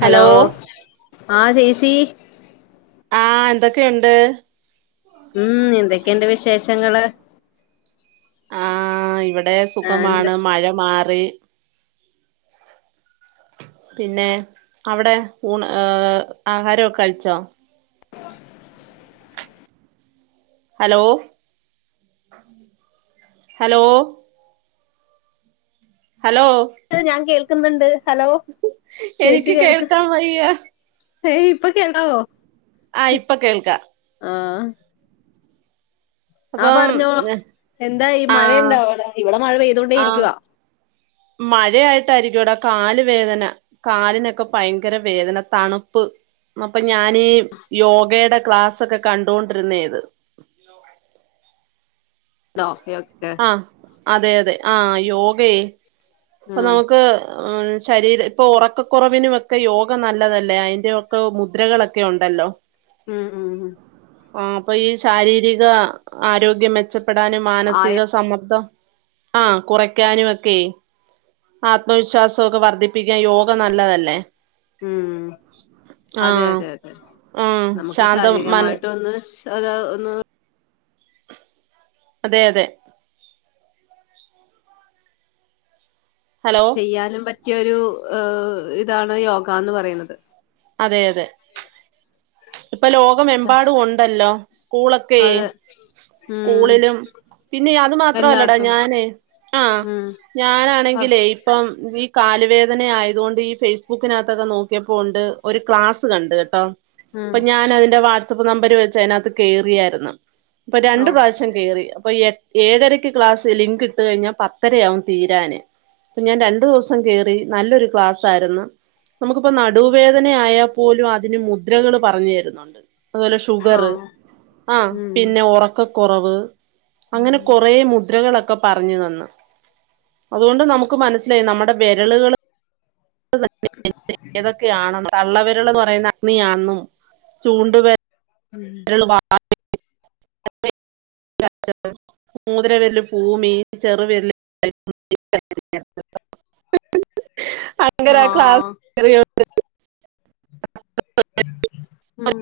Hello ആ ചേച്ചി ആ എന്തൊക്കെയുണ്ട് ഉം എന്തൊക്കെണ്ട് വിശേഷങ്ങള് ആ ഇവിടെ ആ, എന്താ സുഖമാണ് മഴ മാറി പിന്നെ അവിടെ ഊണ് ഏ ആഹാരൊക്കഴിച്ചോ ഹലോ ഹലോ ഹലോ ക്ക്ന്ന്ണ്ട് ഹലോ ചേച്ചി എനിക്ക് കേൾക്ക് കേൾക്കാൻ വയ്യ ഏയ് ഇപ്പൊ കേൾക്കാവോ ആ ഇപ്പൊ കേൾക്കാ ആ ആ അപ്പം പറഞ്ഞോ എന്തായി ആഹ് മഴയുണ്ടോ അവിടെ ഇവിടെ മഴ പെയ്തോണ്ടേ രിക്ക മഴയായിട്ടായിരിക്കു ടാ കാല് വേദന കാലിനൊക്കെ ഭയങ്കര വേദന തണുപ്പ് അപ്പൊ ഞാനീ യോഗയുടെ ക്ലാസൊക്കെ കണ്ടൊണ്ടിരുന്നെത് ആഹ് [unintelligible] അതെ അതെ ആ യോഗെ പ്പോ ഉം, നമുക്ക് ശരീര പ്പൊ ഉറക്കക്കുറവിനൊക്കെ യോഗ നല്ലതല്ലേ അതിന്റെയൊക്കെ മുദ്രകളൊക്കെ ഒണ്ടല്ലോ ഉം ഉം ഉം ആ അപ്പൊ ഈ ശാരീരിക ആരോഗ്യം മെച്ചപ്പെടാനും ആയ മാനസിക സമ്മർദ്ദം ആ കുറയ്ക്കാനൊക്കെ ആത്മവിശ്വാസൊക്കെ വർധിപ്പിക്കാൻ യോഗ നല്ലതല്ലേ ഉം അതെ ആഹ് അതെ അതെ ആഹ് നമുക്ക് ശാന്തം മന ശാരീരികമായിട്ടൊന്ന് അത ഒന്ന് അതെ അതെ ഹലോ ചെയ്യാനും പറ്റിയൊരു ഇതാണ് യോഗന്ന് പറയുന്നത് അതെ അതെ ഇപ്പൊ ഛ, ലോകമെമ്പാടും ഒണ്ടല്ലോ സ്കൂളൊക്കെ അതെ ഉം സ്കൂളിലും പിന്നെ അത് മാത്രല്ലടാ എല്ലായിടത്തും ഞാന് ആ ഉം പറ- ഞാനാണെങ്കിലേ ഇപ്പം കാലുവേദന ആയതോണ്ട് ഈ ഫേസ്ബുക്കിനകത്തൊക്കെ നോക്കിയപ്പോണ്ട് ഒരു ക്ലാസ്സ് കണ്ട് കെട്ടോ ഉം പ്പൊ ഞാനതിന്റെ വാട്സപ്പ് നമ്പര് വെച്ച് അതിനകത്ത് കേറിയായിരുന്നു ഇപ്പൊ ഓ രണ്ട് പ്രാശ്യം കേറി അപ്പൊ എ ഏഴരയ്ക്ക് ക്ലാസ് ലിങ്കിട്ട് കഴിഞ്ഞാ പത്തരയാവും തീരാന് അപ്പൊ ഞാൻ രണ്ടു ദിവസം കേറി നല്ലൊരു ക്ലാസ്സായിരുന്നു നമുക്കിപ്പോ നടുവേദന ആയാൽപ്പോലും അതിന് മുദ്രകള് പറഞ്ഞു തരുന്നുണ്ട് അതുപോലെ ഷുഗർ ആഹ് ആ ഉം പിന്നെ ഉറക്കക്കുറവ് അങ്ങനെ കൊറേ മുദ്രകളൊ പറഞ്ഞു തന്ന് അതുകൊണ്ട് നമുക്ക് മനസിലായി നമ്മുടെ വെരളുകൾ [unintelligible] ഏതൊക്കെയാണന്ന് തള്ളവരൾന്ന് പറയുന്ന അഗ്നിയാന്നും [unintelligible] ചൂണ്ടു വെ രള് വ [unintelligible] [unintelligible] [unintelligible] മൂതിര വെല്ല് ഭൂമി ചെറ് വില്ല് [unintelligible] [unintelligible] അങ്ങനെ ആഹ് [unintelligible] [unintelligible] ഉം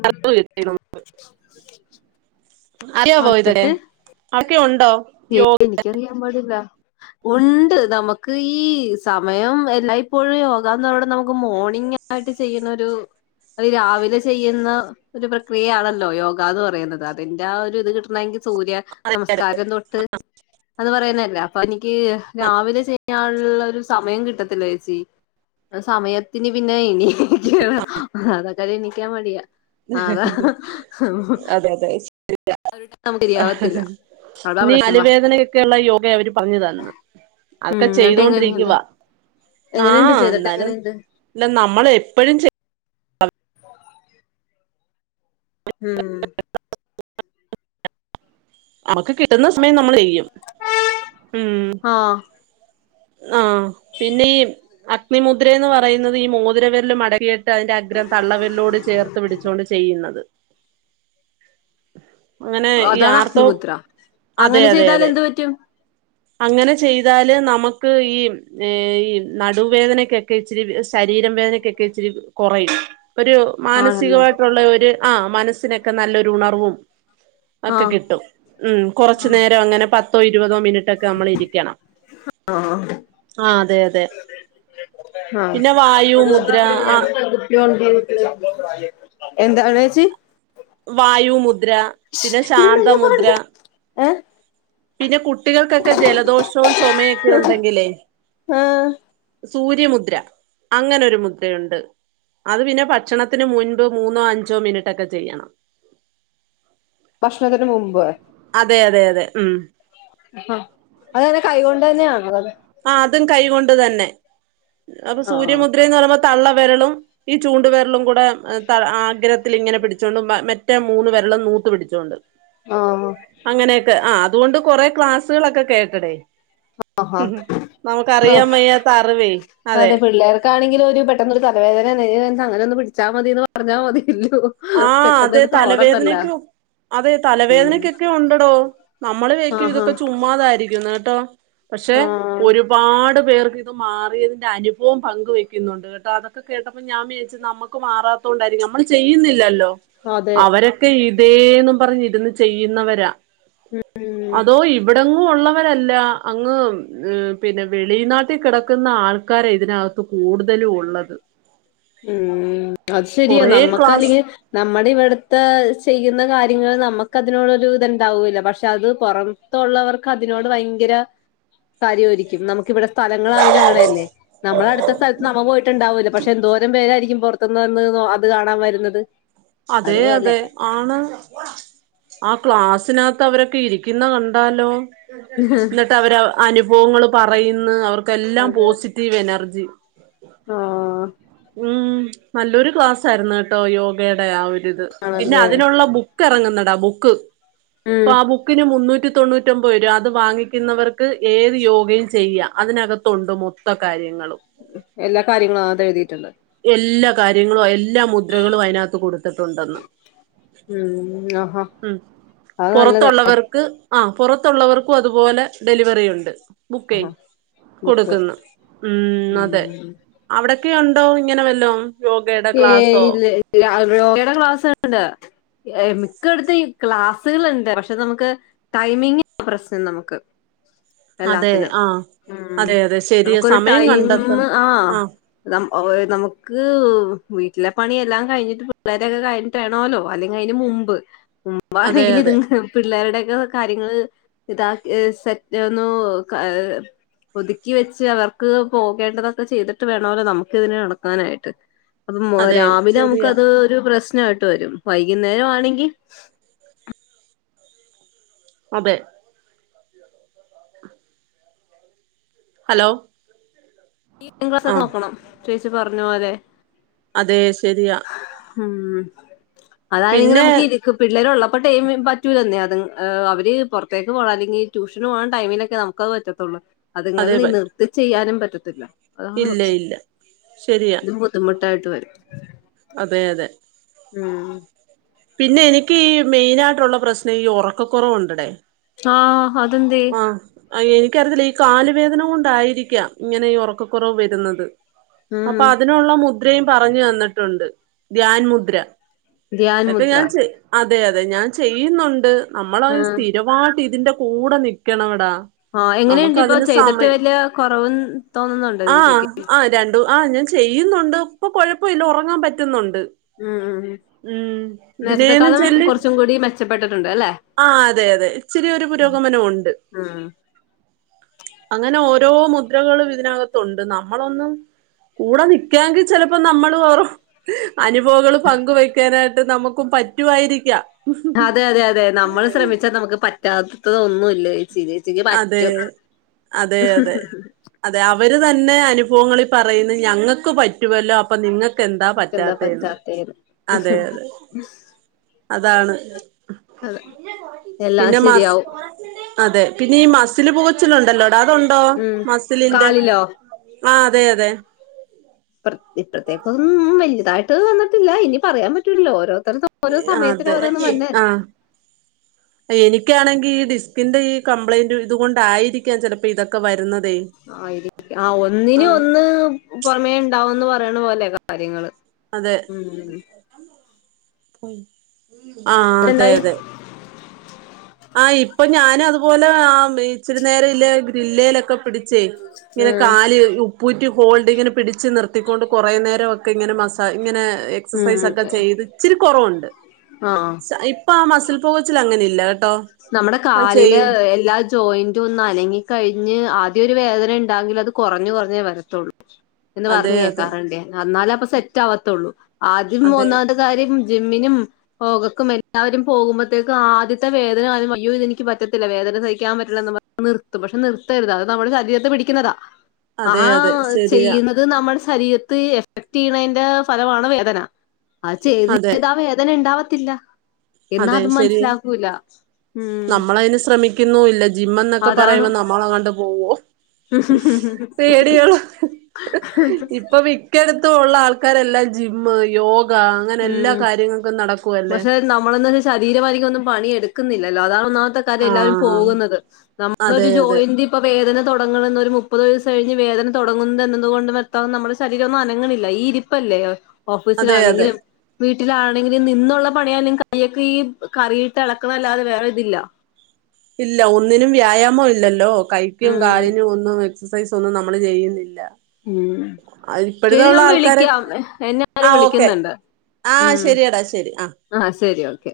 അറിയാവോ ഇത് എന്നിട്ട് ഒക്കെ ഒണ്ടോ യോഗ എനിക്കറിയാൻ ഉണ്ട് നമുക്ക് ഈ സമയം എല്ലായ്പ്പോഴും യോഗാന്ന് നമുക്ക് മോർണിംഗായിട്ട് ചെയ്യുന്നൊരു അതി രാവിലെ ചെയ്യുന്ന ഒരു പ്രക്രിയയാണല്ലോ യോഗാന്ന് പറയുന്നത് അതിന്റെ ആ ഒരു കിട്ടണെങ്കി സൂര്യ നമസ്കാരം തൊട്ട് അത് പറയാനല്ല അഗ്നീ [inaudible] ക്ക് രാവി [unintelligible] ഞാനുള്ള ഒരു സമയം കിട്ടത്തില്ല ചേച്ചി സമയത്തിന് പിന്നെ ഇനി അതൊക്കെനിക്കാൻ മടിയാ അതാ [unintelligible] ഹ് ശരിയാവത്തില്ല ഹ് അതാ [unintelligible] പ്രശ്നം വാ ലുവേദനയൊക്കെയുള്ള യോഗയ അവര് പറഞ്ഞു തന്ന് അക്കെ ഉം എന്നിട്ട് എങ്ങനെയുണ്ട് ചെയ്തോണ്ടിരിക്കുവാ ആ എങ്ങനെയുണ്ട് ചെയ്തിട്ട് ന്നാലും എങ്ങനെയുണ്ട് ഇല്ല നമ്മെപ്പ [unintelligible] ഉം അമക്ക് കിട്ടുന്ന സമയം നമ്മള് യ്യും ഉം ആഹ് ആ പിന്നെ ഈ അഗ്നിമുദ്രേന്ന് പറയുന്നത് ഈ മോതിരവെരല് മടക്കെ ട്ട് അതിന്റഗ്രം തള്ളവിരലോട് ചേർത്ത് പിടിച്ചോണ്ട് ചെയ്യുന്നത് അങ്ങനെ ഈ അതാണ് ആർത്തവ അഗ്നിമുദ്ര അതെ അങ്ങനെ അതെ അതെ ചെയ്താലെന്ത് പറ്റും അങ്ങനെ ചെയ്താല് നമക്ക് ഈ ഏ ഈ നടുവേദനക്കെ ക്കെ ഇച്ചിരി ശരീരം വേദനക്കെക്കെ ഇച്ചിരി കൊറയും ഒരു ആണല്ലേ മാനസികവായിട്ടൊള്ളയൊരു ആ മനസ്സിനെക്കെ നല്ലൊരുണർവും ഒക്കെ ആഹ് കിട്ടും ഉം കൊറച്ചുനേരവങ്ങനെ പത്തോ ഇരുപതോ മിനിറ്റ് ട്ടോക്കെ അമ്മള് ഇരിക്കണം ആഹ് ആ അതെയതെ ആ ആഹ് എന്താണേച്ചി വായുമുദ്ര പിന്നെ ശാന്തമുദ്ര എ പിന്നെ കുട്ടികൾക്കെക്കെ ജലദോഷോം ചൊമേയൊക്കെ ഒണ്ടെങ്കിലേ ആഹ് സൂര്യമുദ്ര അങ്ങനൊരു മുദ്രയുണ്ട് അത് പിന്നെ ഭക്ഷണത്തിന് മുൻപ് മൂന്നോ അഞ്ചോ മിനിട്ടൊക്കെ ചെയ്യണം ഭക്ഷണത്തിന് മുമ്പ് അതെയതെയതെ ഉം അ അതന്നെ കൈകൊണ്ട് തന്നെയാണൊത് ആ അതും കൈകൊണ്ട് തന്നെ അപ്പൊ ആഹ് സൂര്യമുദ്രേന്ന് [unintelligible] തള്ള വെരളും ഈ ചൂണ്ട് വെരളുംകുടെ ആഗ്രത്തില്ങ്ങനെ പിടിച്ചോണ്ട് മറ്റെ മൂന്ന് വെര ളും നൂത്ത് പിടിച്ചോണ്ട് ആഹ് അങ്ങനെയെക്കെ അ അതുകൊണ്ട് കൊറെ ക്ലാസ്സുകളൊക്കെ കേട്ടടെ അഹാ അ വയ്യാത്ത അറിവേ അതെ പിള്ളേർക്കാണെങ്കിലു ഒരു പെട്ടെന്നൊരു തലവേദന [unintelligible] അങ്ങനൊന്ന് പിടിച്ചാമതീന്ന് പറഞ്ഞാമതി ആ അതെ തലവേദനക്കു അതെ ഉം തലവേദനക്കെക്കെ ഒണ്ടടോ നമ്മള് വെക്കും ആഹാ ഇതൊക്കെ ചുമ്മാതായിരിക്കുന്ന് ട്ടോ പക്ഷെ ആഹ് ഒരുപാട് പേർക്ക് ഇത് മാറിയതിന്റെ അനുഭവം പങ്ക് വെക്കുന്നുണ്ട് കേട്ടോ അതൊക്കെ കേട്ടപ്പോ ഞാൻ വിയാരിച്ചു നമ്മക്ക് മാറാത്തോ ണ്ടായിര് നമ്മൾ ചെയ്യുന്നില്ല ല്ലല്ലോ അതെ അവരൊക്കെ ഇതേന്ന് പറഞ് ഇരുന്ന് ചെയ്യുന്നവരാ ഉം അതോ ഇവിടെങ്ങും ഉള്ള രല്ല അങ് പിന്നെ വെളി നാട്ടി കിടക്കുന്ന ആൾക്കാര് ഇതിനകത്ത് കൂടുത ലു ഉള്ളത് ഉം അത് ശെരിയ കൊറേ നമ്മക്ക് ക്ലാസ് അല്ലെങ്കിൽ നമ്മടെ ഇവിട്ത്തെ ചെയ്യുന്ന കാര്യങ്ങൾ നമ്മക്ക് അതിനോടോരുത് ണ്ടാവൂല പക്ഷെ അത് പോറമ് ത്തള്ളവർക്ക് അതിനോട് ഭയങ്കര കാര്യയിരിക്കും നമുക്കിവിടെ സ്ഥലങ്ങളണെലും അങ്ങനെയല്ലേ നമ്മള അടുത്ത സ്ഥലത്ത് നമ്മ പോയിട്ടുണ്ടാവൂല പക്ഷെ എന്തോര് പേരായിരിക്കും പുറത്ത്ന്ന് വന്ന്ന്നോ അത് കാണാൻ വരുന്നത് അതെ അതുപോലെ അതെ ആണ് അ ക്ലാസിനകത് അവരൊക്കെ ഇരിക്കുന്ന കണ്ടാലോ ഇന്നട്ട് അവര് അനുഭവങ്ങൾ പറയുന്ന് അവർക്ക് ക്കെല്ലാം അതെ പോസിറ്റീവ് എനർജി ആഹ് ഉം നല്ലൊരു ക്ലാസായിരുന്ന് കേട്ടോ യോഗേടെ ആ ഒരിത് പിന്നെ ആണല്ലേ അതിനുള്ള ബുക്ക് ക്ക് എറങ്ങുന്നഡാ ബുക്ക് പ്പോ ഉം ആ ബുക്കിന് മുന്നൂറ്റ നൂറ്റി തൊണ്ണൂറ്റൊൻമ്പത് രുഅ അത് വാങ്ങിക്കുന്നവർക്ക് ഏത് യോഗയും ചെയ്യ അതിനകത്തുണ്ട് മൊത്ത കാര്യം എല്ലാ കാര്യങ്ങളും അത് എഴുതിട്ടുണ്ട്. എല്ലാ കാര്യങ്ങളും എല്ലാ മുദ്രകളും അതിനകത്ത് കൊടുത്തിട്ടുണ്ടെന്ന്. ഉം ആഹാ ഉം അത് നല്ലതാ പുറത്തുള്ളവർക്ക് ആ പുറത്തുള്ളവർക്കും അതുപോലെ ഡെലിവറി ഉണ്ട്. ബുക്കെയ് ആഹാ ബുക്ക് കൊടുക്കുന്ന് ഉം അതെ അവിടൊക്കെ ണ്ടോ ഇങ്ങനെ വല്ലോം? യോഗയുടെ ഏ ക്ലാസ്സോ ഇല്ല ഇല്ല [unintelligible] എ മിക്കയിടുത്തും ക്ലാസുകളുണ്ട്. പക്ഷെ നമുക്ക് ടൈമിങ് പ്രശ്നം നമുക്ക്. അതെ എല്ലാത്തിനും ആ ഉം അതെ അതെ ശരിയ നമ്മുക്ക് ഒരു സമയം ടൈം കണ്ടെത്തും ആ ന ഓയ് നമുക്ക് വീട്ടിലെ പണിയെല്ലാം കഴിഞ്ഞിട്ട് പിള്ളേരൊക്കെ കഴിഞ്ഞിട്ടേണോല്ലോ അല്ലെങ്കി അയിനെ മുമ്പ് അതെ മുമ്പാണെങ്കിൽ അതെ ഇതുങ്ങള പിള്ളേരുടെ കാര്യങ്ങള് ഇതാ സെറ്റ് ഒന്നു ക ഒതുക്കി വെച്ച് അവർക്ക് പോകേണ്ടതൊക്കെ ചെയ്തിട്ട് വേണോല്ലോ നമുക്ക് ഇതിന് നടക്കാനായിട്ട്. അപ്പം അതെ രാവിലെ നമുക്ക് ശരിയാ അത് ഒരു പ്രശ്ന നായ്ട്ട് വരും വൈകുന്നേരം ആണെങ്കി അതെ ഹലോ ഈവനിംഗ് ക്ലാസ് ആ ഒക്കെ നോക്കണം. ചേച്ചി പറഞ്ഞ പോലെ. അതെ ശരിയാ. ഉം അതാണെങ്കി പിന്നെ നമുക്ക് ഇരുക്ക് പിള്ളേരൊള്ളപ്പ ഇപ്പൊ ടൈം പറ്റൂലന്നെ അത് അവര് പുറത്തേക്ക് പോണം അല്ലെങ്കിൽ ട്യൂഷന് പോകാൻ ടൈമിലൊക്കെ നമുക്ക് അത് പറ്റത്തെള്ളു. അതുങ്ങളെ അതെ നി പറ്റും നിർത്തി ചെയ്യാനും പറ്റത്തില്ല അതാണ് ഇല്ല പ്രശ്നം ഇല്ല ശരിയാ ബുദ്ധിമുട്ട് ട്ടായിട്ട് വരും. അതെ അതെ ഉം പിന്നെ എനിക്ക് ഈ മെയിനായിട്ടുള്ള പ്രശ്നം ഈ ഉറക്കക്കുറവുണ്ടടേ. ആ അത് എന്തേ? എനിക്കറിത്തില്ല ഈ കാലുവേദന കൊണ്ടായിരിക്കാം ഇങ്ങനെ ഈ ഉറക്കക്കുറവ് വരുന്നത്. ഉം അപ്പൊ അതിനുള്ള മുദ്രയും പറഞ്ഞു തന്നിട്ടുണ്ട് ധ്യാൻ മുദ്ര. ധ്യാൻ എന്റെ മുദ്ര ഞാൻ ചെയ് അതെ അതെ ഞാൻ ചെയ്യുന്നുണ്ട് നമ്മൾ അത് ഉം സ്ഥിരവായിട്ട് ഇതിന്റെ കൂടെ നിക്കണോടാ. ആ എങ്ങനെയുണ്ട് ഇപ്പൊ ചെയ്തിട്ട് വലിയ കുറവും തോന്നുന്നുണ്ടോ ആ ചേച്ചിക്ക്? ആ രണ്ടു ആ ഞാൻ ചെയ്യുന്നുണ്ട് ഇപ്പൊ കുഴപ്പവില്ല ഉറങ്ങാൻ പറ്റുന്നുണ്ട്. ഉം ഉം ഉം ഇതിനേനു നേരത്തെക്കാളും ചെല്ലി കുറച്ചും കൂടി മെച്ചപ്പെട്ടിട്ടുണ്ട് അല്ലെ ആ അതെ അതെ ഇച്ചരി ഒരു പുരോഗമനം ഉണ്ട് ഉം അങ്ങനെ ഓ ഓരോ മുദ്രകളും ഇതിനകത്തുണ്ട് നമ്മളൊന്നും കൂടെ നിക്കാങ്കിൽ ചിലപ്പോ നമ്മള് അവർ അനുഭവങ്ങള് പങ്ക് വെക്കാനായിട്ട് നമുക്കും പറ്റുമായിരിക്കാം. അതെ അതെ അതെ നമ്മൾ ശ്രമിച്ചാ നമുക്ക് പറ്റാത്തത് ഒന്നുമില്ല ചേ അതെ അതെ അതെ അതെ അവര് തന്നെ അനുഭവങ്ങളിൽ പറയുന്നത് ഞങ്ങൾക്ക് പറ്റുമല്ലോ അപ്പൊ നിങ്ങൾക്ക് എന്താ പറ്റാത്തെന്ന്. അതെ അതെ അതാണ്. അതെ എല്ലാം പിന്നെ മസ് ശരിയാവും. അതെ പിന്നെ ഈ മസില് പൊകച്ചിലുണ്ടല്ലോടാ അതുണ്ടോ? ഉം. മസിലിന്റെ? കാലിലോ? ആ അതെ അതെ ഇപ്പത്തേക്കൊ ഒന്നും വലിയതായിട്ട് വന്നിട്ടില്ല ഇനി പറയാൻ പറ്റൂല്ലോ ഓരോ അത്ര ഓരോ സമയത്തിനു അതെ ഓരോന്നും വന്നല്ലേ. എനിക്കാണേക്കില് ഈ ഡിസ്ക്കിന്റെ ഈ കമ്ബ്ലൈൻഡ് ഉള്ളത് കൊണ്ട് ആയിരിക്കാം ചിലപ്പോൾ ഇതൊക്കെ വരുന്നത് ആയിരിക്കാം ആ ഒന്നിന്ഒന്ന് പുറമേണ്ടാവന്ന്പറയണ പോലെകാര്യങ്ങള് ഉം ആഹ എന്നിട്ടെന്തായി? അതെഅതെ ആ ഇപ്പൊ ഞാനാത്പോലെ ആ ഇച്ചിരിനേരം ല്ലെ ഗ്രില്ലയിലൊക്കെപിടി ച്ച് ഉം. ഇങ്ങനെകാല് ഉപ്പൂറ്റി ഹോൾഡ്ങ്ങനെ പിടിച്ച് നിർത്തിക്കൊണ്ട്കുറേ നേരോക്കെങ്ങനെ മസഇങ്ങനെ ഉം. എക്സൈസോക്കെ ചെയ്ത് ഇച്ചിരികൊറവ്ണ്ട് ആ. എപ്പോ ആ മസിൽ പോച്ചിൽ അങ്ങനെഇല്ല നമ്മുടെകാലില് എല്ലാ ജോയിന്റും ഒന്ന്അനങ്ങി കഴി ഞ്ഞ് ആദ്യം ഒരുവേദനണ്ടാങ്കിൽഅത് കുറഞ്ഞ്കുറഞ്ഞേവരത്തെള്ളൂ അതെ എന്ന്പറഞ്ഞ് അതെ കേക്കാറുണ്ട് എന്നാലപ്പൊ സെറ്റ്ആവാത്തുള്ളൂ അതെ ആദ്യംമൂന്നാമത്തെകാര്യം ജിമ്മിനും പോകക്ക്മിട്ടവരും പോകുമ്പോഴത്തേക്കുംആദ്യത്തെ വേദ അതിനുംയ്യോ ഇതനിക്ക്പറ്റത്തില്ല വേദനസഹിക്കാൻപറ്റില്ല നിർത്തും പക്ഷെനിർത്തരുത് അതമ്മുടെ ശരീരത്തെപിടിക്കുന്നതാ അതെ ആഹാ അതെ ശരിയാ ചെയ്യുന്നത് നമ്മൾ ശരീരത്ത് എഫക്ട് ചെയ്യണതിന്റെ ഫലമാണ് വേദന അ ചെയ്ത് അതെ ചെയത് ആ വേദനഉണ്ടാവാ ത്തില്ല അതെ എന്നാഅത് ശരിയാ മനസ്സിലാക്കൂല ഉം ശ്രമിക്കുന്നൂല്ല ജിമ്മന്ന്ക്കെ അതാണ് പറയ്ണനമ്മളണ്ട്പോവും പേടിയളോ ഇപ്പമിക്കടുത്ത് ഉള്ളആൾക്കാരെല്ലാം ജിമ്മ്, യോഗ ഉം അങ്ങനെഎല്ലാകാര്യങ്ങൾക്കും നടക്കുവല്ലേ ശരീരമധികം ഒന്നുംപണിഎടുക്കുന്നില്ലല്ലോ അതാണ്ഒന്നാ അതേയ്ക്കാരം എല്ലാരും ആഹ് പോകുന്നത് അതെ നമ്മഒരു അതെ ജോയിന്റ് പ്പോ വേദാന തൊടങ്ങെണന്നൊരു മുപ്പത് വയസ്സ് കഴിഞ്ഞ വേദനതൊടങ്ങുൻന്നത് വ്യക്ത ശരീരഒന്ന്അനങ്ങണില്ല ഈഇരിപ്പല്ലെ ല്ലെ അതെ അതെ ഓഫീസിലാണെങ്കിലും വീട്ടിലാണെങ്കിലും നിന്നുള്ളപണിയാലുംകയ്യൊക്കെ ഈ കറിയിട്ട് ഇളക്കലല്ലാതെ വേറെതില്ല ഇല്ല ഒന്നിനുംവ്യായാമം ഇല്ലല്ലോ ഉം കൈക്കുംകാലിനുംഒന്നും എക്സസൈസൊന്നും നമ്മള്ചെയ്യുന്നില്ല ഉം ആൾക്കാര് ശെരിഞാൻവിളിക്ക്യം എന്നെര് വിളിക്കുന്നുണ്ട് ഉം ആഹശെരിയടാശരി ആ ശരി ഓക്കെ